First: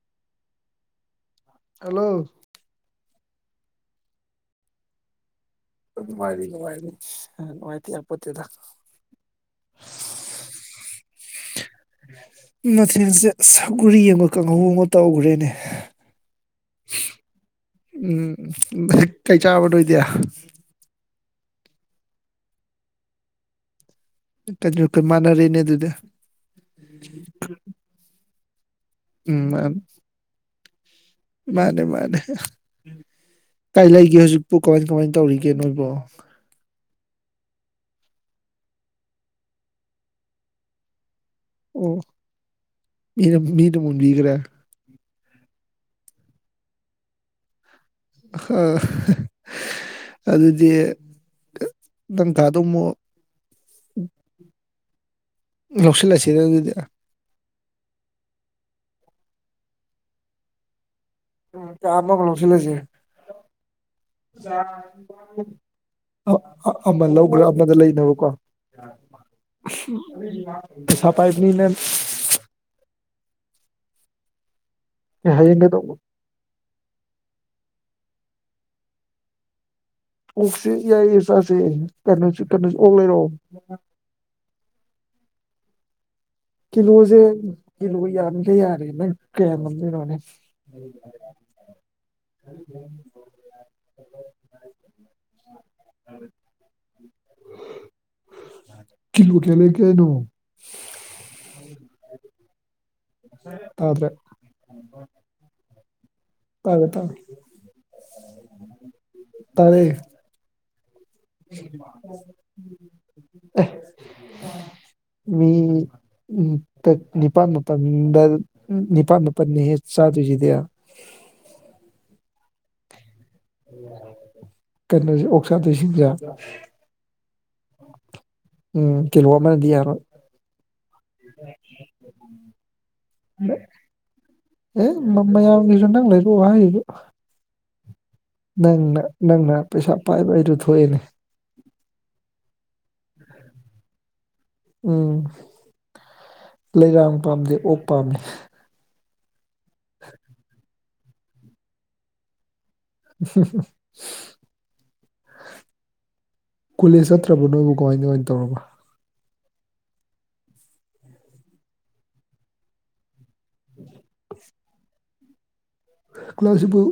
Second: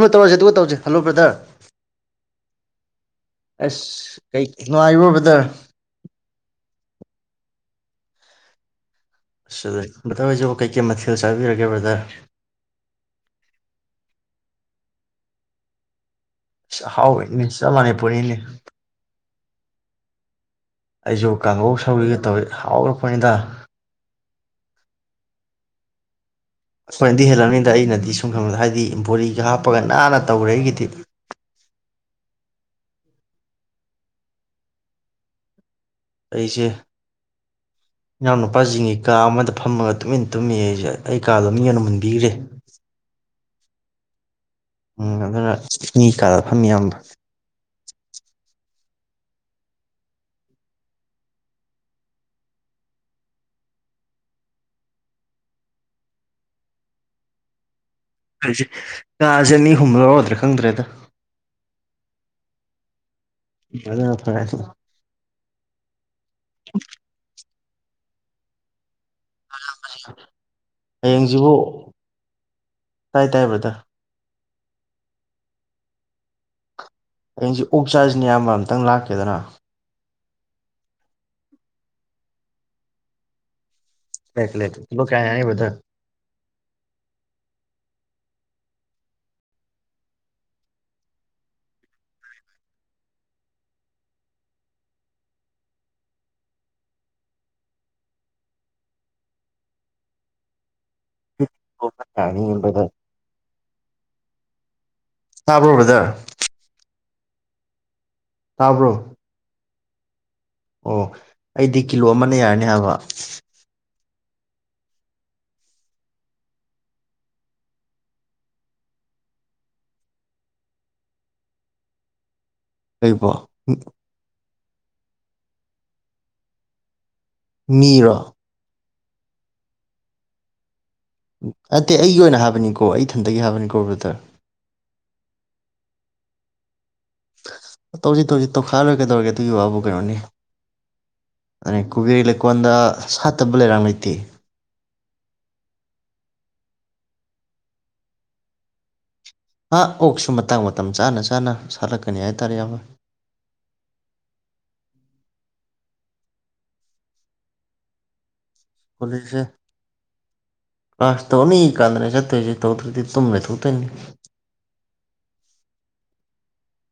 ꯨ [inaudible] ꯇꯧꯔꯖꯦ ꯑꯗꯨꯒ ꯇꯧꯔꯖꯦ ꯍꯜꯂꯣ ꯑꯁ ꯀꯩ ꯅꯨꯡꯉꯥꯏꯔꯤꯕꯣ ꯕꯔꯗꯔ ꯅꯨꯡꯉꯥꯏꯔꯤ ꯅꯨꯡꯉꯥꯏꯔꯤ ꯎꯝ ꯅꯨꯡꯉꯥꯏꯇ ꯌꯥꯄꯣꯇꯦꯗ [inaudible] ꯃꯇꯥꯎꯍꯣꯏꯖꯨ ꯀꯩꯀꯩ ꯃꯊꯦꯜ ꯆꯥꯕꯤꯔꯒꯦ ꯕꯔꯗꯔ ꯃꯑꯣꯡ ꯑꯃ ꯇꯧꯈ꯭ꯔꯦꯅꯦ ꯑꯁ ꯑꯍꯥꯎꯕꯅꯤꯅꯦ [inaudible] ꯆꯞꯃꯅꯩ ꯎꯝ ꯄꯣꯔꯩꯔꯩ ꯀꯩ ꯆꯥꯔꯕ ꯅꯣꯏꯗꯤ ꯑꯩꯖꯨ ꯀꯥꯡꯍꯧ ꯁꯧꯒ꯭ꯔꯤꯒ ꯇꯧꯏ ꯍꯥꯎꯒ꯭ꯔꯄꯣꯠꯅꯤꯗ [inaudible] ꯃꯥꯅꯔꯦꯅꯦ ꯑꯗꯨꯗꯤ ꯁꯣꯏꯟꯅꯗꯤ ꯍꯦꯂꯝꯅꯤꯗ ꯑꯩꯅꯗꯤ [inaudible] ꯍꯥꯏꯗꯤ ꯕꯣꯔꯤꯒ ꯎꯝ ꯃꯥꯅꯦ ꯍꯥꯞꯄꯒ ꯅꯥꯟꯅ ꯇꯧꯔꯦ ꯑꯩꯒꯤꯗꯤ ꯊ [inaudible] ꯃꯥꯅꯦ ꯃꯥꯅꯦ ꯀꯥꯏ ꯂꯩꯒꯦ ꯍꯧꯖꯤꯛꯄꯨ ꯀꯃꯥꯏ ꯀꯃꯥꯏ ꯇꯧꯔꯤꯒꯦ ꯅꯣꯏꯕꯣ ꯑꯩꯁꯦ ꯏꯅꯥꯎ ꯅꯨꯨꯄꯥꯖꯤꯡꯒꯤ ꯀꯥ ꯑꯃꯗ ꯐꯝꯃꯒ ꯇꯨꯃꯤꯟ ꯇꯨꯝꯃꯤ ꯑꯩꯖꯦ ꯑꯩ ꯀꯥꯗꯣ ꯃꯤꯅ ꯃꯨꯟꯕꯤꯒ꯭ꯔꯦ ꯃꯤꯗꯣ ꯃꯨꯟꯕꯤꯒ꯭ꯔꯦ ꯎꯝ ꯑꯗꯨꯅ ꯃꯤ ꯀꯥꯗ ꯐꯝꯃꯤ ꯏꯌꯥꯝꯕ ꯑꯗꯨꯗꯤ ꯅꯪ ꯊꯥꯗꯣ ꯑꯃꯨꯛ ꯂꯧꯁꯤꯜꯂꯁꯤꯅ ꯑꯗꯨꯗꯤ ꯑꯩꯁꯦ ꯀꯥꯁꯦ ꯑꯅꯤꯍꯨꯝ ꯂꯧꯔꯗ꯭ꯔꯥ ꯈꯪꯗ꯭ꯔꯦꯗ ꯎꯨꯝ ꯀꯥ ꯑꯃꯃꯨꯛ ꯂꯧꯖꯤꯜꯂꯁꯤ ꯑꯗꯨꯅ ꯐꯔꯅꯤ ꯆꯥꯛ ꯑꯃ ꯂꯧꯒ꯭ꯔꯦ ꯑꯃꯗꯤ ꯂꯩꯅꯕ ꯀꯣ ꯄꯩꯁꯥ ꯄꯥꯏꯕꯅꯤꯅ ꯇꯥꯏ-ꯇꯥꯏ ꯕꯔꯗꯔ ꯑꯦ ꯍꯩꯖꯤꯟꯒꯗꯧꯅꯤ ꯍꯌꯦꯡꯁꯤ ꯑꯣꯛ ꯆꯥꯁꯤꯅ ꯏꯌꯥꯝꯕ ꯑꯝꯇꯪ ꯂꯥꯛꯀꯦꯗꯅ ꯑꯣꯛꯁꯦ ꯌꯥꯏꯌꯦ ꯆꯥꯁꯦ ꯀꯩꯅꯣꯁꯨ ꯀꯩꯅꯣ ꯑꯣꯛ ꯂꯩꯔꯛꯑꯣ ꯂꯩꯔꯛꯀꯦ ꯀꯤꯂꯣ ꯀꯌꯥ ꯌꯥꯅꯤ ꯕꯗꯔ ꯀꯤꯂꯣꯁꯦ ꯌꯥꯝꯃꯤꯈꯩ ꯌꯥꯔꯦ ꯅꯪ ꯀꯌꯥ ꯉꯝꯗꯣꯏꯅꯣꯅꯦ ꯀꯤꯂꯣ ꯀꯌꯥ ꯂꯩꯔꯛꯇꯣꯏꯅꯣ ꯍꯨꯝꯅ ꯌꯥꯅꯤ ꯕꯗꯔ ꯇꯥꯗ꯭ꯔꯦ ꯂꯣ-ꯕꯗꯔ ꯇꯥꯔꯦ ꯇꯥꯔꯦ ꯇꯕ꯭ꯔꯣ ꯇꯥꯏꯌꯦ ꯑꯣ ꯑꯩꯗꯤ ꯀꯤꯂꯣ ꯑꯃꯅ ꯌꯥꯔꯅꯤ ꯍꯥꯏꯕ ꯃꯤ ꯎꯝ ꯇꯦ-ꯅꯤꯄꯥꯥꯟ ꯃꯥꯄꯟꯗ ꯅꯤꯄꯥꯥꯟ ꯃꯥꯄꯟꯅꯤꯍꯦ ꯆꯥꯗꯣꯏꯁꯤꯗꯤ [unintelligible] ꯀꯩꯅꯣꯁꯦ ꯑꯣꯛ ꯆꯥꯗꫭꯏꯁꯤꯡ ꯁꯤꯡꯁꯦ ꯃꯤꯔꯣ ꯎꯝ ꯀꯤꯂꯣ ꯑꯃꯅꯗꯤ ꯌꯥꯔꯣꯏ ꯅꯠꯇꯦ ꯑꯩꯒꯤ ꯑꯣꯏꯅ ꯍꯥꯏꯕꯅꯤꯀꯣ ꯑꯩ ꯏꯊꯟꯗꯒꯤ ꯍꯥꯏꯕꯅꯤꯀꯣ ꯕ꯭ꯔꯗꯔ ꯃ-ꯃꯌꯥꯝꯒꯤꯁꯨ ꯅꯪ ꯂꯩꯔꯛꯑꯣ ꯍꯥꯏꯔꯤꯕ ꯇꯧꯁꯤ ꯇꯧꯁꯤ ꯇꯧꯈꯥꯏꯔ ꯂꯣꯏꯔꯦ ꯀꯩꯗꯧꯔꯒꯦ ꯑꯗꯨꯒꯤ ꯅꯪꯅ-ꯅꯪꯅ ꯄꯩꯁꯥ ꯄꯥꯏꯕ ꯍꯥꯏꯗꯨ ꯊꯣꯛꯑꯦꯅꯦ ꯑꯩ ꯀꯨꯕꯦꯔꯒꯤ ꯂꯩꯀꯣꯜꯗ ꯁꯥꯠꯇꯕ ꯂꯩꯔꯥꯡ ꯂꯩꯇꯦ ꯎꯝ ꯂꯩꯔꯥꯡ ꯄꯥꯝꯗꯦ ꯑꯣꯛ ꯄꯥꯝꯃꯤ ꯍꯥ ꯍꯥ ꯑꯣꯛꯁꯨ ꯃꯇꯥꯡ ꯃꯇꯝ ꯆꯥꯅ ꯆꯥꯅ ꯁꯥꯠꯂꯛꯀꯅꯤ ꯍꯥꯏꯇꯥꯔꯦ ꯏꯌꯥꯝꯕ ꯀꯣꯂꯦꯖ ꯆꯠꯇ꯭ꯔꯕ ꯅꯣꯏꯕꯨ ꯀꯃꯥꯏ ꯀꯃꯥꯏꯅ ꯇꯧꯔꯕ ꯑꯁꯦ ꯀꯂꯥꯁ ꯇꯧꯅꯤ ꯀꯥꯟꯗꯅꯦ ꯆꯠꯇꯇꯩꯁꯤ ꯊꯧꯗ꯭ꯔꯗꯤ- ꯇꯨꯝ ꯂꯩꯊꯣꯛꯇꯣꯏꯅꯤ ꯀ꯭ꯂꯥꯁꯁꯤꯕꯨ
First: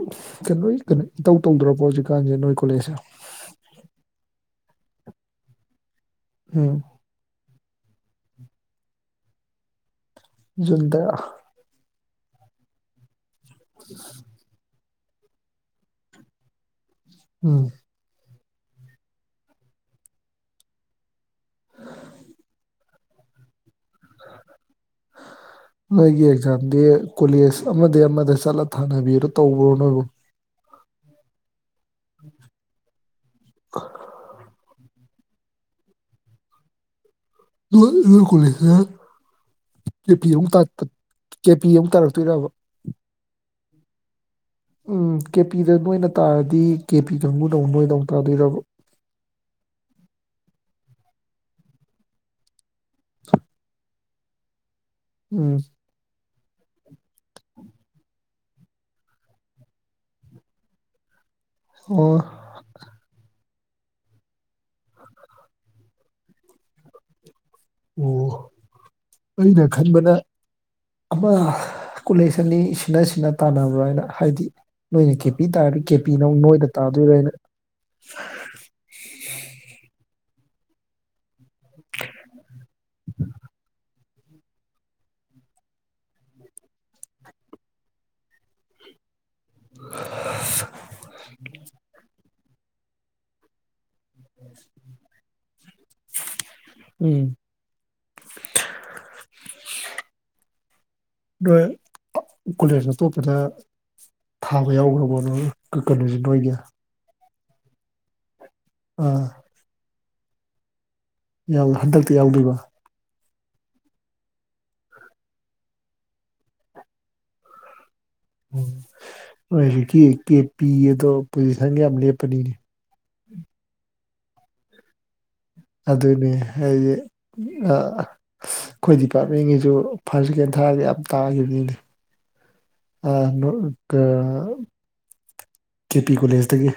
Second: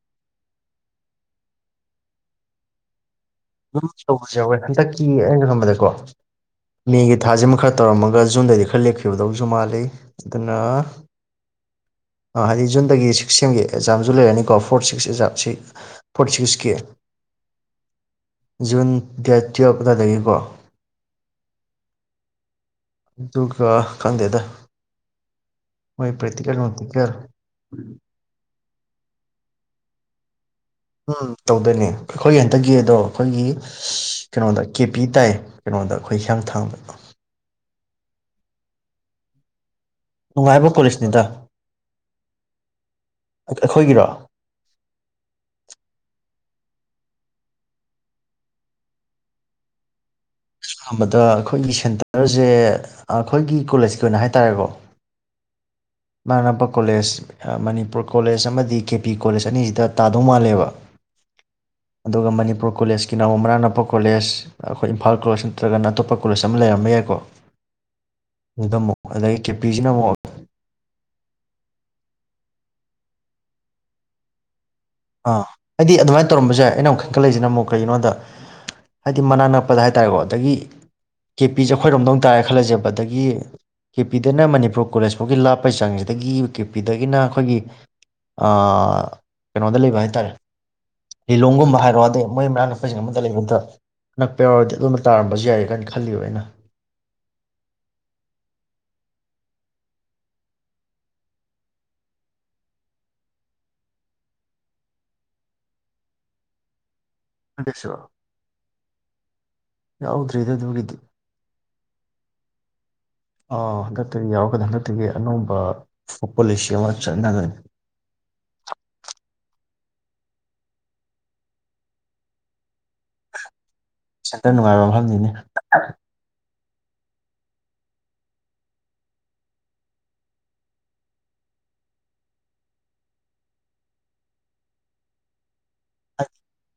ꯀꯩꯅꯣ-ꯀꯩꯅꯣ ꯏꯇꯧ ꯇꯧꯗ꯭ꯔꯕꯣ ꯍꯧꯖꯤꯛꯀꯥꯟꯁꯦ ꯅꯣꯏ ꯀꯣꯂꯦꯖꯁꯦ ꯎꯝ ꯇꯧꯕꯁꯨ ꯌꯥꯎꯋꯦ ꯍꯟꯗꯛꯀꯤ ꯑꯩꯅ ꯈꯪꯕꯗꯀꯣ ꯎꯝ ꯃꯦꯒꯤ ꯊꯥꯖꯤꯃ ꯈꯔ ꯇꯧꯔꯝꯃꯒ ꯖꯨꯟꯗꯩꯗꯤ ꯈꯔ ꯂꯦꯞꯈꯤꯕꯗꯧꯁꯨ ꯃꯥꯜꯂꯤ ꯖꯨꯟꯗ ꯑꯥ ꯍꯥꯏꯗꯤ ꯖꯟꯗꯗꯒꯤ ꯁꯤ- ꯁꯦꯝꯒꯤ ꯑꯦꯛꯖꯥꯝꯁꯨ ꯂꯩꯔꯅꯤꯀꯣ ꯐꯣꯔ ꯁꯤꯛꯁ ꯁꯤ ꯐꯛꯁꯤꯛꯁꯀꯤ ꯑꯨꯝ ꯖꯨꯟ ꯗꯦꯠ ꯇꯨꯌꯦꯜꯞ ꯑꯗꯥꯏꯗꯩ ꯅꯤꯀꯣ [inaudible] ꯈꯪꯗꯦꯗ ꯃꯣꯏ ꯅꯣꯏꯒꯤ ꯄ꯭ꯔꯦꯛꯇꯤꯀꯦꯜ ꯑꯦꯛꯖꯥꯝꯗꯤ ꯅꯨꯡꯇꯤꯀꯦꯜ ꯀꯣꯂꯦꯖ ꯑꯃꯗꯩ ꯑꯃꯗ ꯆꯠꯂ ꯊꯥꯅꯕꯤꯗꯣ ꯇꯧꯕ꯭ꯔꯣ ꯅꯣꯏꯕꯨ? ꯎꯝ ꯇꯧꯗꯣꯏꯅꯦ ꯑꯩꯈꯣꯏ ꯍꯟꯇꯛꯒꯤ ꯒꯦꯗꯣ ꯑꯩꯈꯣꯏꯒꯤ ꯀꯩꯅꯣꯗ ꯀꯦ ꯄꯤ ꯇꯥꯏ ꯀꯩꯅꯣꯗ ꯑꯩꯈꯣꯏ ꯍꯤꯌꯥꯥꯡꯊꯥꯡꯗ ꯅꯪꯒꯤꯅ ꯀꯣꯂꯦꯖꯀꯥ ꯀꯦꯄꯤ ꯑꯃꯨꯛ ꯇꯥ ꯅꯨꯡꯉꯥꯏꯕ ꯀꯣꯂꯦꯖꯅꯤꯗ ꯀꯦ ꯄꯤ ꯑꯃꯨꯛ ꯇꯥꯔꯛꯇꯣꯏꯔꯕ ꯑꯩꯈꯣꯏꯒꯤꯔꯣ? ꯎꯝ ꯀꯦ ꯄꯤꯗ ꯅꯣꯏꯅ ꯇꯥꯔꯗꯤ ꯀꯦ ꯄꯤ ꯀꯥꯡꯕꯨꯅ ꯑꯃꯨꯛ ꯅꯣꯏꯗ ꯑꯃꯨꯛ ꯇꯥꯗꯣꯏꯔꯕ? ꯑꯍꯥꯟꯕꯗ ꯑꯩꯈꯣꯏꯒꯤ ꯁꯦꯟꯇꯔꯖꯦ ꯑꯩꯈꯣꯏꯒꯤ ꯀꯣꯂꯦꯖ ꯑꯗꯨꯅ ꯍꯥꯏꯇꯥꯔꯦꯀꯣ ꯎꯝ ꯃꯅꯥꯛ ꯅꯛꯄ ꯀꯣꯂꯦꯖ ꯃꯅꯤꯄꯨꯔ ꯀꯣꯂꯦꯖ ꯑꯃꯗꯤ ꯀꯦ ꯄꯤ ꯀꯣꯂꯦꯖ ꯑꯅꯤꯁꯤꯗ ꯇꯥꯗꯧ ꯃꯥꯜꯂꯦꯕ ꯑꯣ ꯑꯗꯨꯒ ꯃꯅꯤꯄꯨꯔ ꯀꯣꯂꯦꯖꯀꯤ ꯅ ꯑꯃꯨꯛ ꯃꯅꯥꯛ ꯅꯛꯄ ꯑꯇꯣꯞꯄ ꯀꯣꯂꯦꯖ ꯑꯩꯈꯣꯏ ꯏꯝꯐꯥꯜ ꯀꯣꯂꯦꯖ ꯅꯠꯇ꯭ꯔꯒꯅ ꯑꯇꯣꯞꯄ ꯀꯣꯂꯦꯖ ꯑꯃ ꯂꯩꯔꯝꯕ ꯌꯥꯏꯀꯣ꯫ ꯑꯣ ꯑꯗꯨꯗ ꯑꯃꯨꯛ ꯑꯗꯩꯒꯤ ꯀꯦꯄꯤꯁꯤꯅ ꯑꯩꯅꯈꯟꯕꯅ ꯑꯃꯨꯛ ꯑꯃ ꯀꯣꯂꯦꯖ ꯑꯅꯤ ꯁꯤꯟꯅ ꯁꯤꯟꯅ ꯇꯥꯟꯅꯕ꯭ꯔꯅ ꯍꯥꯏꯗꯤ ꯅꯣꯏꯅ ꯀꯦꯄꯤ ꯑꯥ ꯇꯥꯔꯗꯤ ꯍꯥꯏꯗꯤ ꯀꯦꯄꯤꯅ ꯑꯗꯨꯃꯥꯏꯅ ꯑꯃꯨꯛ ꯇꯧꯔꯝꯕꯁꯨ ꯅꯣꯏꯗ ꯌꯥꯏ ꯑꯩꯅ ꯑꯃꯨꯛ ꯇꯥꯗꯣꯏꯔꯅ ꯈꯟꯀꯠꯂꯛꯏꯁꯤꯅ ꯑꯃꯨꯛ ꯀꯩꯒꯤꯅꯣꯗ ꯍꯥꯏꯗꯤ ꯃꯅꯥꯛ ꯅꯛꯄꯗ ꯍꯥꯏꯇꯥꯔꯦꯀꯣ ꯗꯒꯤ ꯀꯦꯄꯤꯁꯦ ꯑꯩꯈꯣꯏꯔꯣꯝꯗ ꯑꯃꯨꯛ ꯇꯥꯏꯔꯦꯅ ꯈꯜꯂꯁꯦꯕ ꯑꯗꯒꯤ ꯀꯦꯄꯤꯗꯅ ꯃꯅꯤꯄꯨꯔ ꯀꯣꯂꯦꯖ ꯐꯥꯎꯒꯤ ꯂꯥꯞꯄꯒꯤ ꯆꯥꯡꯁꯤꯗꯒꯤ ꯀꯦ ꯄꯤꯗꯒꯤꯅ ꯑꯩꯈꯣꯏꯒꯤ ꯀꯩꯅꯣꯗ ꯂꯩꯕ ꯍꯥꯏꯇꯥꯔꯦ ꯂꯤꯂꯣꯡꯒꯨꯝꯕ ꯍꯥꯏꯔꯛꯑꯣꯗꯨꯝ ꯃꯣꯏ ꯅꯛꯄꯁꯤꯡꯗ ꯑꯃꯇ ꯂꯩꯕ ꯅꯠꯇ꯭ꯔꯣ ꯅꯛꯄ ꯌꯥꯎꯔꯗꯤ ꯑꯗꯨꯝꯗ ꯇꯥꯔꯝꯕꯁꯨ ꯌꯥꯏ ꯀꯥꯏꯅ ꯈꯜꯂꯤꯕ ꯑꯩꯅ ꯎꯝ ꯅꯣꯏ ꯀꯣꯂꯦꯖ ꯑꯇꯣꯞꯄꯗ ꯊꯥꯕ ꯌꯥꯎꯈ꯭ꯔꯕꯣ ꯅꯣꯏ ꯀꯩꯅꯣꯁꯦ ꯅꯣꯏꯒꯤ ꯑꯟꯇꯦꯁ [unintelligible] ꯑꯥ ꯌꯥꯎꯗ꯭ꯔꯤꯗꯥ ꯑꯗꯨꯒꯤꯗꯤ ꯌꯥꯎꯏ ꯍꯟꯗꯛꯇꯤ ꯌꯥꯎꯗꯣꯏꯕ ꯑꯥ ꯍꯟꯗꯛꯇꯒꯤ ꯌꯥꯎꯔꯛꯀꯅꯤ ꯍꯟꯗꯛꯇꯒꯤ ꯑꯅꯧꯕ ꯄꯣꯂꯤꯁꯤ ꯑꯃ ꯆꯠꯅꯒꯅꯤ ꯎꯝ ꯅꯣꯏ ꯍꯧꯖꯤꯛꯀꯤ ꯀꯦ ꯄꯤ ꯑꯗꯣ ꯄꯣꯖꯤꯁꯟꯒ ꯌꯥꯝ ꯂꯦꯞꯄꯅꯤꯅꯦ ꯁꯦꯟꯇꯔ ꯅꯨꯡꯉꯥꯏꯕ ꯃꯐꯝꯅꯤꯅꯦ ꯑꯗꯨꯅꯦ ꯍꯥꯏꯗꯤ ꯑꯩꯈꯣꯏ ꯗꯤꯄꯥꯔꯠꯃꯦꯟꯒꯤꯁꯨ ꯐꯥꯔꯁ ꯁꯦꯀꯦꯟ ꯊꯥꯔꯗꯤ ꯌꯥꯝ ꯇꯥꯈꯤꯕꯅꯤꯅꯦ ꯀꯦ ꯄꯤ ꯀꯣꯂꯦꯖꯇꯒꯤ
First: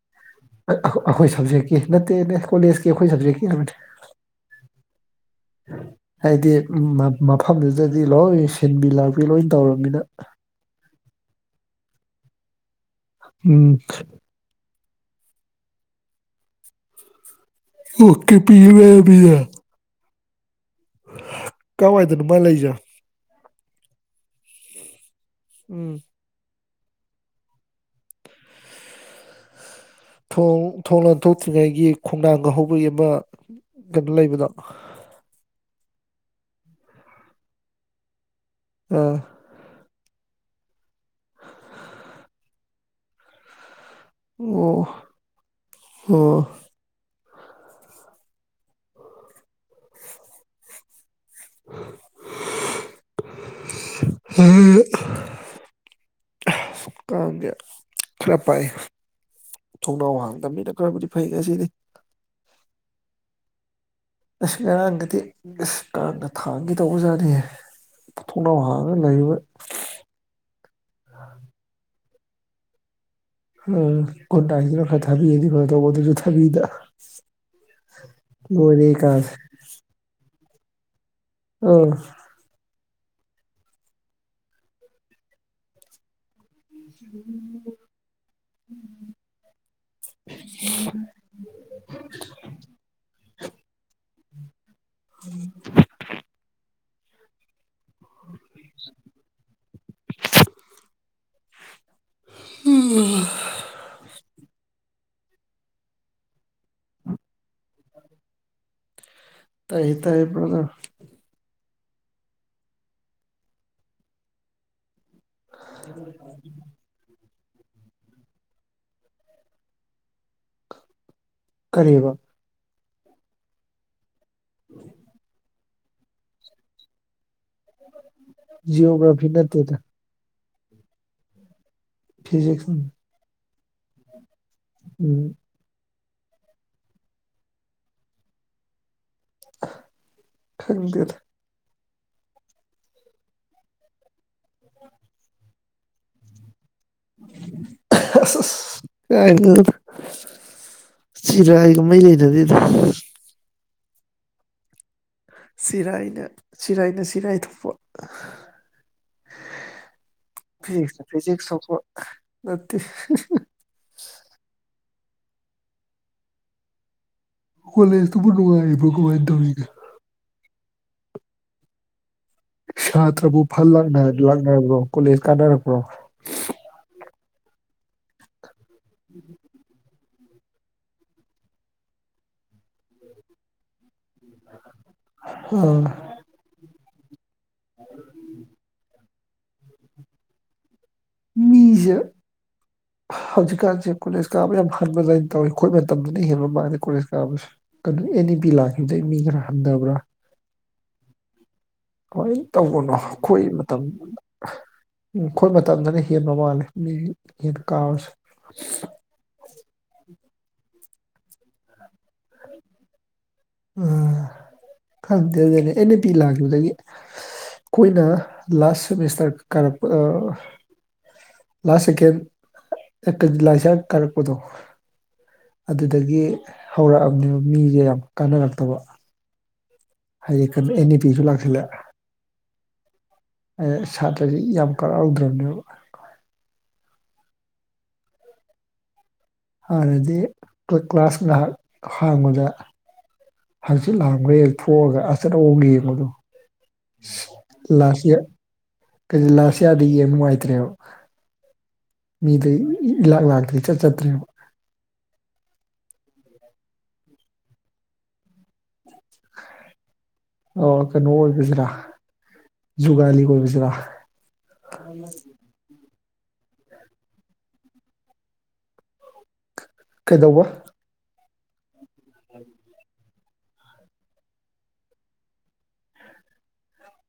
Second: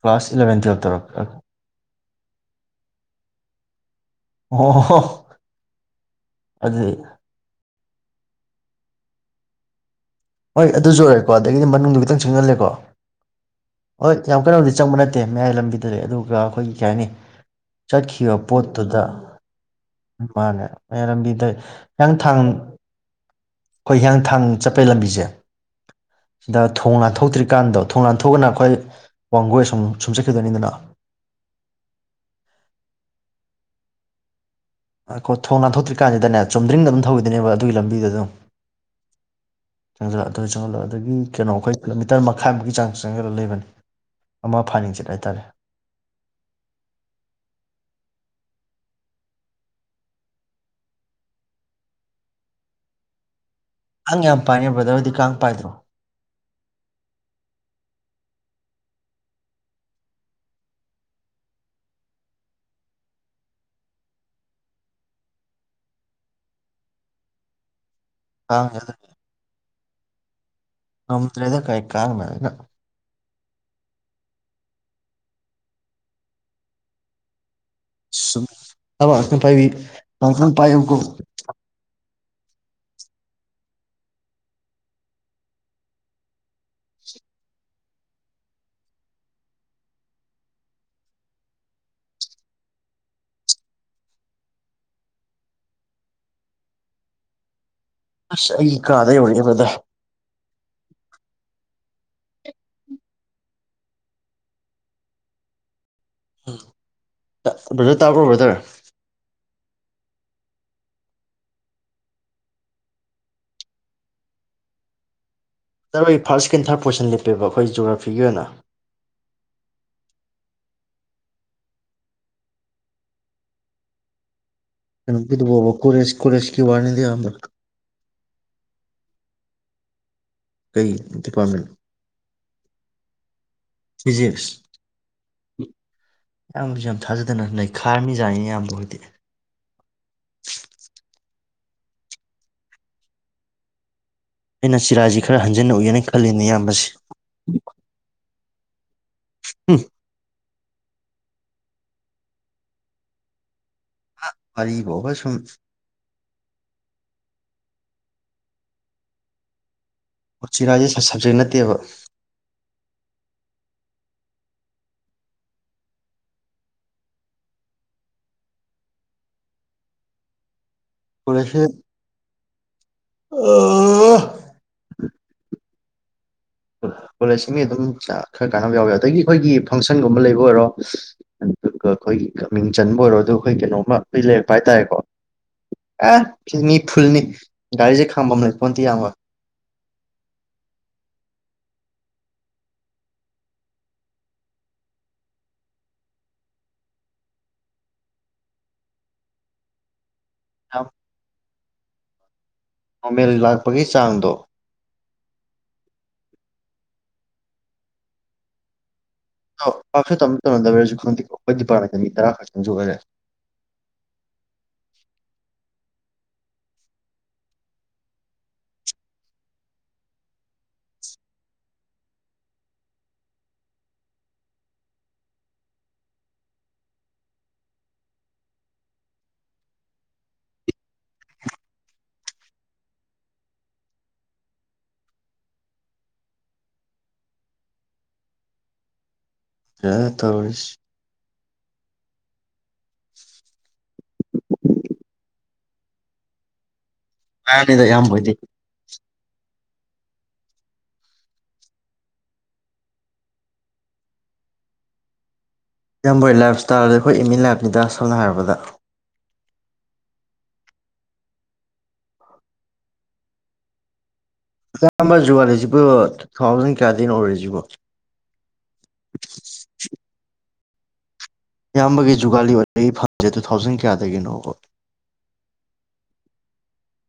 ꯑꯥ ꯑꯩꯈꯣꯏ ꯁꯕꯖꯦꯛꯀꯤ ꯅꯠꯇꯦꯅꯦ ꯀꯣꯂꯦꯖꯀꯤ ꯑꯩꯈꯣꯏ ꯁꯞꯖꯦꯛꯀꯤ ꯑꯣ ꯍꯥꯏꯕꯅꯤ ꯍꯥꯏꯗꯤ ꯑꯗꯨꯗꯤ ꯃꯐꯝꯗꯨ ꯑꯗꯨꯗꯤ ꯂꯣꯏ ꯁꯤꯟꯕꯤ ꯂꯥꯛꯄꯤ ꯂꯣꯏ ꯇꯧꯔꯝꯅꯤꯅ ꯍꯣꯏ ꯑꯗꯨꯖꯨ ꯑꯣꯏꯔꯦꯀꯣ ꯑꯗꯩꯒꯤꯗꯤ ꯃꯅꯨꯡꯗꯨ ꯈꯤꯇꯪ ꯆꯪꯁꯤꯜꯂꯦꯀꯣ ꯎꯝ ꯍꯣꯏ ꯌꯥꯝ ꯀꯟꯅꯕꯨꯗꯤ ꯆꯪꯕ ꯅꯠꯇꯦ ꯃꯌꯥꯏ ꯂꯝꯕꯤꯗ ꯂꯩ ꯑꯗꯨꯒ ꯑꯩꯈꯣꯏꯒꯤ ꯀꯩ ꯍꯥꯏꯅꯤ ꯆꯠꯈꯤꯕ ꯑꯣꯀꯦ [inaudible] ꯄꯣꯠꯇꯨꯗ ꯃꯥꯅꯦ ꯃꯌꯥꯏ ꯂꯝꯕꯤꯗ ꯀꯥꯏꯋꯥꯏꯗꯅꯣ ꯃꯥ ꯍꯤꯌꯥꯡꯊꯥꯡ ꯂꯩꯖꯦ ꯑꯩꯈꯣꯏ ꯍꯤꯌꯥꯡꯊꯥꯡ ꯆꯠꯄꯩ ꯂꯝꯕꯤꯁꯦ ꯎꯝ ꯗ ꯊꯣꯡ ꯅꯥꯥꯟꯊꯣꯛꯇ꯭ꯔꯤꯀꯥꯟꯗꯣ ꯊꯣꯡ ꯂꯥꯟꯊꯣꯛꯑꯒꯅ ꯑꯩꯈꯣꯏ ꯋꯥꯡꯒꯣꯏ ꯁꯨꯝ ꯁꯨꯝ ꯊꯣꯡ ꯆꯠꯈꯤꯗꯣꯏꯅꯤꯗꯅ ꯊꯣꯡ ꯂꯥꯟꯊꯣꯛꯇ꯭ꯔꯤꯉꯩꯒꯤ ꯈꯣꯡꯅꯥꯡꯒ ꯍꯧꯕꯩ ꯑꯃ ꯀꯩꯅꯣ ꯂꯩꯕꯗꯣ ꯑꯥ ꯀꯣ ꯊꯣꯡ ꯅꯥꯟꯊꯣꯛꯇ꯭ꯔꯤ ꯀꯥꯟꯗꯅꯦ ꯆꯨꯝꯗ꯭ꯔꯤꯡ ꯑꯗꯨꯝ ꯊꯧꯒꯤꯗꯨꯅꯦꯕ ꯑꯗꯨꯒꯤ ꯂꯝꯕꯤꯗꯨꯗ ꯑꯥ ꯑꯗꯒꯤ ꯀꯩꯅꯣ ꯑꯩꯈꯣꯏ ꯀꯤꯂꯣꯃꯤꯇꯔ ꯃꯈꯥꯏꯃꯨꯛꯀꯤ ꯆꯥꯡ ꯆꯪꯁꯤꯜꯂꯒ ꯂꯩꯕꯅꯤ ꯑꯣ ꯑꯣ [inaudible] ꯀꯥꯡ ꯌꯥꯝ ꯄꯥꯏꯅꯦ ꯕ꯭ꯔꯗꯔ ꯍꯣꯏꯗꯤ ꯀꯥꯡ ꯄꯥꯏꯗ꯭ꯔꯣ [inaudible] ꯈꯔ ꯄꯥꯏ ꯊꯣꯡꯅꯥꯎ ꯍꯥꯡꯗꯕ ꯃꯤꯅ ꯈꯔꯕꯨꯗꯤ ꯐꯩ ꯉꯁꯤꯗꯤ ꯑꯁ ꯉꯔꯥꯡꯒꯗꯤ ꯑꯁ ꯀꯥꯡꯅ ꯊꯥꯡꯒꯦ ꯇꯧꯕꯖꯥꯠꯅꯤꯍꯦ ꯊꯣꯡꯅꯥꯎ ꯀꯥꯡꯁꯦ ꯑꯗꯨ ꯍꯥꯡꯉꯒ ꯂꯩꯥꯏꯕ ꯉꯝꯗ꯭ꯔꯦꯗ ꯀꯥꯏ ꯀꯥꯡ ꯃꯌꯥꯝꯁꯤꯅ ꯑ ꯒꯨꯠꯅꯥꯏꯠꯁꯤꯅ ꯈꯔ ꯊꯥꯕꯤꯔꯗꯤ ꯐꯗꯧꯕ ꯑꯗꯨꯁꯨ ꯊꯥꯕꯤꯗꯦ ꯁꯨꯝ ꯏꯌꯥꯝꯕ ꯉꯥꯛꯇꯡ ꯄꯥꯏꯕꯤ ꯉꯥꯛꯇꯡ [unintelligible] ꯄꯥꯏꯌꯨꯀꯣ ꯑꯥ [inaudible] ꯎꯝ [inaudible] ꯑꯁ ꯑꯩ ꯀꯥꯗ ꯌꯧꯔꯛꯑꯦ ꯕꯔꯗꯔ [inaudible] [inaudible] ꯕ꯭ꯔꯗꯔ ꯇꯥꯕ꯭ꯔꯣ ꯕꯔꯗꯔ ꯇꯥꯏꯌꯦ ꯇꯥꯏꯌꯦ ꯕꯔꯗꯔ ꯇꯔꯣꯏ ꯐꯥꯔꯁ, ꯁꯀꯦꯟ, ꯊꯔꯠ ꯄꯣꯁꯟ ꯂꯦꯞ ꯌꯦꯕ ꯑꯩꯈꯣꯏ ꯖꯣꯒ꯭ꯔꯥꯐꯤꯒꯤ ꯑꯣꯏꯅ ꯀꯥꯔꯤꯕ ꯀꯣꯅꯣꯒꯤꯗꯨꯕꯣꯕ ꯀꯣꯂꯦꯖ-ꯀꯣꯂꯦꯖꯀꯤ ꯋꯥꯅꯤꯗ ꯏꯌꯥꯝꯕ ꯖꯤꯑꯣꯒ꯭ꯔꯥꯐꯤ ꯅꯠꯇꯦꯗ ꯀꯩ ꯗꯤꯄꯥꯔꯗꯃꯦꯟꯅꯣ ꯐꯤꯖꯤꯛꯁ ꯎꯨꯝ ꯐꯤꯖꯤꯛꯁ- ꯎꯨꯝ ꯏꯌꯥꯝꯕꯁꯨ ꯌꯥꯝ ꯊꯥꯖꯗꯅ ꯅꯩꯈꯥꯏꯔꯝꯃꯤꯖꯥꯅꯤ ꯏꯌꯥꯝꯕ ꯈꯣꯏꯗꯤ ꯈꯪꯗꯦꯗ ꯑꯩꯅ ꯆꯤꯔꯥꯏꯁꯤ ꯈꯔ ꯍꯟꯖꯤꯟꯅ ꯎꯏꯌꯦꯅ ꯈꯜꯂꯤꯅꯦ ꯏꯌꯥꯝꯕꯁꯤ ꯑ-ꯍ-ꯑꯁ-ꯀꯥꯏꯗꯩꯅꯗ ꯍꯨꯝ ꯆꯤꯔꯥꯏꯒ ꯃꯥꯔꯤ ꯂꯩꯅꯗꯤꯗ ꯑꯥ ꯋꯥꯔꯤꯕꫭꯕꯥ ꯁꯨꯝ ꯆꯤꯔꯥꯏꯅ ꯆꯤꯔꯥꯏꯅ ꯆꯤꯔꯥꯏ ꯊꯣꯛꯄ ꯑꯍ ꯍꯥ ꯆꯤꯔꯥꯏꯁꯦ ꯐꯤꯖꯤꯛꯁꯅ ꯁꯕꯖꯦꯛ ꯐꯤꯖꯤꯛꯁ ꯅꯠꯇꯦꯕ ꯊꯣꯛꯄ ꯅꯠꯇꯦ ꯍꯥ ꯍꯥ ꯀꯣꯂꯦꯖꯇꯨꯕꯨ ꯅꯨꯡꯉꯥꯏꯔꯤꯕꯣ ꯀꯃꯥꯏꯅ ꯇꯧꯔꯤꯒꯦ ꯀꫭꯂꯦꯖꯁꯤ ꯁꯥꯇ꯭ꯔꯕꯨ ꯐꯜ ꯂꯥꯛꯅ-ꯂꯥꯛꯅꯔꯕ꯭ꯔꯣ ꯀꯣꯂꯦꯖ ꯀꯥꯟꯅꯔꯕꫭ ꯑꯣ‌ꯁꯤꯠ- ꯀꯣꯂꯦꯖ ꯃꯤ ꯑꯗꯨꯝ ꯆꯥꯡ ꯈꯔ ꯀꯥꯟꯅꯕ ꯌꯥꯎꯋꯤ ꯑꯗꯒꯤ ꯑꯩꯈꯒꯤ ꯐꯪꯁꯟ ꯁꯟꯒꯨꯝꯕ ꯂꯩꯕ ꯑꯣꯏꯔꯣ ꯑꯗꯨꯒ ꯑꯩꯈꯣꯏꯒꯤ ꯃꯤꯡ ꯆꯟꯕ ꯑꯣꯏꯔꯣ ꯑꯗꯨ ꯑꯩꯈꯣꯏ ꯀꯩꯅꯣ ꯄꯤ ꯂꯩꯔꯛꯄ ꯍꯥꯏ ꯇꯥꯔꯦꯀꯣ ꯑꯦ ꯐꯤꯅꯤ ꯐꯨꯜꯅꯤ ꯒꯥꯔꯤꯁꯦ ꯈꯥꯡꯐꯝ ꯂꯩꯄꯣꯟꯢꯇꯦ ꯏꯌꯥꯝꯕ ꯃꯤꯁꯦ ꯍꯧꯖꯤꯛꯀꯥꯟꯁꯦ ꯀꯣꯂꯦꯖ ꯀꯥꯕ ꯌꯥꯝ ꯍꯟꯕ ꯑꯗꯨꯃꯥꯏꯅ ꯇꯧꯋꯤ ꯑꯩꯈꯣꯏ ꯃꯇꯝꯗꯅ ꯍꯦꯟꯕ ꯃꯜꯂꯦ ꯀꯣꯂꯦꯖ ꯀꯥꯕꯁꯦ ꯀꯩꯅꯣ ꯑꯦꯟ-ꯏ-ꯄꯤ ꯂꯥꯛꯈꯤꯕꯗꯒꯤ ꯃꯤ ꯈꯔ ꯍꯟꯊꯕ꯭ꯔ ꯌꯥꯎ- ꯍꯣꯏꯇ ꯇꯧꯕꯅꯣ ꯑꯈꯣꯏ ꯃꯇꯝ ꯂꯥꯛꯄꯒꯤ ꯆꯥꯡꯗꯣ ꯑꯥ- ꯎꯨꯝ ꯈꯣꯏꯃ- ꯇꯝꯗꯅ ꯍꯦꯟꯕ ꯃꯥꯜꯂꯦ ꯃꯤ ꯍꯦꯟꯅ ꯀꯥꯕꯁꯨ ꯂꯩꯔꯝꯗꯔꯁꯨ ꯈꯪꯗꯦꯀꯣ ꯑꯩꯈꯣꯏ ꯗꯤꯄꯥꯔꯠꯃꯦꯟꯇ ꯃꯤ ꯇꯔꯥ ꯈꯛꯇꯪꯁꯨ ꯑꯣꯏꯔꯦ ꯎꯨꯝ-ꯈꯪꯗꯦ ꯑꯗꯨꯗꯤ ꯑꯦꯟ-ꯑꯦ-ꯄꯤ ꯂꯥꯛꯈꯤꯕꯗꯒꯤ ꯑꯩꯈꯣꯏꯅ ꯂꯥꯁ ꯁꯦꯃꯤꯁꯇꯔ ꯀꯥꯔꯛꯄ ꯑꯥ- ꯂꯥꯁ ꯁꯦꯀꯦꯟ ꯑꯦꯕꯤꯂꯥꯏꯁꯔ ꯀꯥꯔꯛꯄꯗꯣ ꯑꯗꯨꯗꯒꯤ ꯍꯧꯔꯛꯑꯕꯅꯦꯕ ꯃꯤꯖꯦ ꯌꯥꯝ ꯀꯥꯟꯅꯔꯛꯇꯣꯕ ꯍꯥꯏꯗꯤ ꯀ ꯑꯦꯟ-ꯏ-ꯄꯤꯁꯨ ꯂꯥꯛꯁꯤꯜꯂꯦ ꯁꯥꯇ꯭ꯔꯁꯤ ꯌꯥꯝ ꯀꯔꯛꯍꯧꯗ꯭ꯔꯕꯅꯦꯕ ꯐꯖꯅ ꯍꯥꯟꯅꯗꯤ ꯇꯧꯔꯤꯁꯤ ꯀꯂ-ꯀ꯭ꯂꯥꯁ ꯉꯍꯥꯛ ꯑꯍꯥꯡꯕꯗ ꯍꯛꯆꯤꯛ ꯂꯥꯡꯉꯨꯒꯦ ꯊꯣꯛꯑꯒ ꯑꯁꯠ ꯍꯣꯡꯒꯤ ꯃꯗꯨ ꯉꯥꯡꯅꯤꯗ ꯏꯌꯥꯝꯕꯈꯣꯏꯗꯤ ꯀꯔꯤ ꯂꯥꯁ ꯌꯔꯗꯒꯤ ꯌꯦꯡꯕ ꯅꯨꯡꯉꯥꯏꯇ꯭ꯔꯦꯕ ꯃꯤꯗꯤ ꯏꯂꯥꯛ-ꯂꯥꯛꯇ꯭ꯔꯦ ꯏꯆꯠ ꯆꯠꯇ꯭ꯔꯦꯕ ꯏꯌꯥꯝꯕꯈꯣꯏ ꯂꯥꯏꯞ ꯏꯁꯇꯥꯏꯜꯗꯤ ꯑꯩꯈꯣꯏ ꯑꯦꯝ ꯏꯟ ꯂꯥꯏꯞꯅꯤꯗ ꯁꯝꯅ ꯍꯥꯏꯔꯕꯗ ꯑꯣ ꯀꯩꯅꯣ ꯑꯣꯏꯕꯁꯤꯔ ꯖꯨꯒꯥꯂꯤ ꯑꯣꯏꯕꯁꯤꯔ ꯀꯀꯥ ꯑꯃ ꯋꯨꯒꯥꯂꯤꯁꯤꯕꯨ ꯇꯨ ꯊꯥꯎꯖꯟ ꯀꯌꯥꯗꯩꯅꯣ ꯑꯣꯏꯔꯁꯤꯕ ꯀꯩꯗꯧꯕ ꯏꯌꯥꯝꯕꯒꯤ ꯖꯨꯒꯥꯂꯤ ꯑꯣꯏꯕ-ꯒꯤ-ꯐꯪ ꯖꯦ ꯇꯨꯊꯥꯎꯖꯟ ꯀꯌꯥꯗꯒꯤꯅꯣꯕ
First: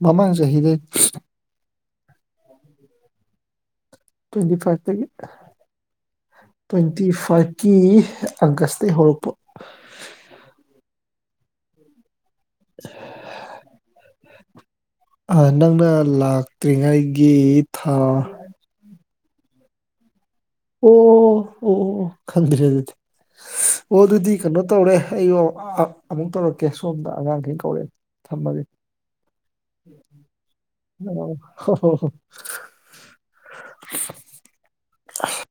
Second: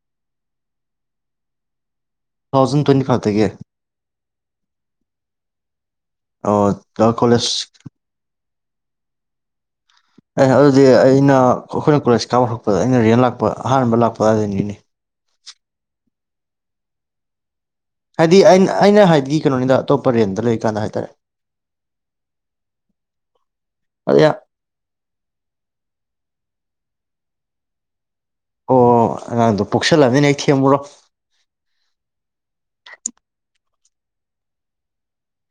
ꯃꯃꯥꯡ ꯆꯍꯤꯗꯩ ꯇꯨꯊꯥꯎꯖꯟ ꯇ꯭ꯋꯦꯟꯇꯤ ꯐꯥꯏꯚꯇꯒꯤ ꯇ꯭ꯋꯦꯟꯇꯤꯐꯥꯏꯚꯇꯒꯤ ꯑꯣ ꯀꯣꯂꯦꯖ ꯇ꯭ꯋꯦꯟꯇꯤꯐꯥꯏꯚꯀꯤ ꯑꯒꯁꯇꯒꯤ ꯍꯧꯔꯛꯄ ꯅ-ꯑꯈꯣꯏꯅ ꯀꯣꯂꯦꯖ ꯍꯧꯔꯛꯄꯗ ꯑꯩꯅ ꯔꯦꯟ ꯂꯥꯛꯄ ꯑꯍꯥꯟꯕ ꯂꯥꯛꯄ ꯋꯥꯗꯣꯏꯅꯤꯅꯦ ꯑꯥ ꯅꯪꯅ ꯂꯥꯛꯇ꯭ꯔꯤꯉꯩꯒꯤ ꯊꯥ ꯍꯥꯏꯗꯤ ꯑꯩꯅ-ꯑꯩꯅ ꯍꯥꯏ ꯒꯤ ꯀꯩꯅꯣꯅꯤꯗ ꯑꯇꯣꯞ ꯔꯦꯟ ꯑꯣ-ꯑꯣ ꯑꯣ-ꯑꯣ ꯈꯪꯗ꯭ꯔꯦ ꯑꯗꯨꯗꯤ ꯑꯗ ꯑꯣ-ꯑꯗꯨꯗꯤ ꯀꯩꯅꯣ ꯇꯧꯔꯦ ꯑꯩ ꯑꯃꯨꯛ ꯇꯧꯔꯛꯀꯦ ꯁꯣꯝꯗ ꯑꯉꯥꯡꯈꯩꯅ ꯀꯧꯔꯛꯑꯦ ꯊꯝꯃꯒꯦ ꯑꯣ ꯑꯉꯥꯡꯗꯣ ꯄꯣꯛꯁꯜꯂꯕꯅꯤꯅ ꯍꯦꯛ ꯊꯦꯝꯃꯨꯔꯣ ꯃ-ꯍꯣ-ꯍꯣ-ꯍꯣ [unintelligible] ꯑꯁ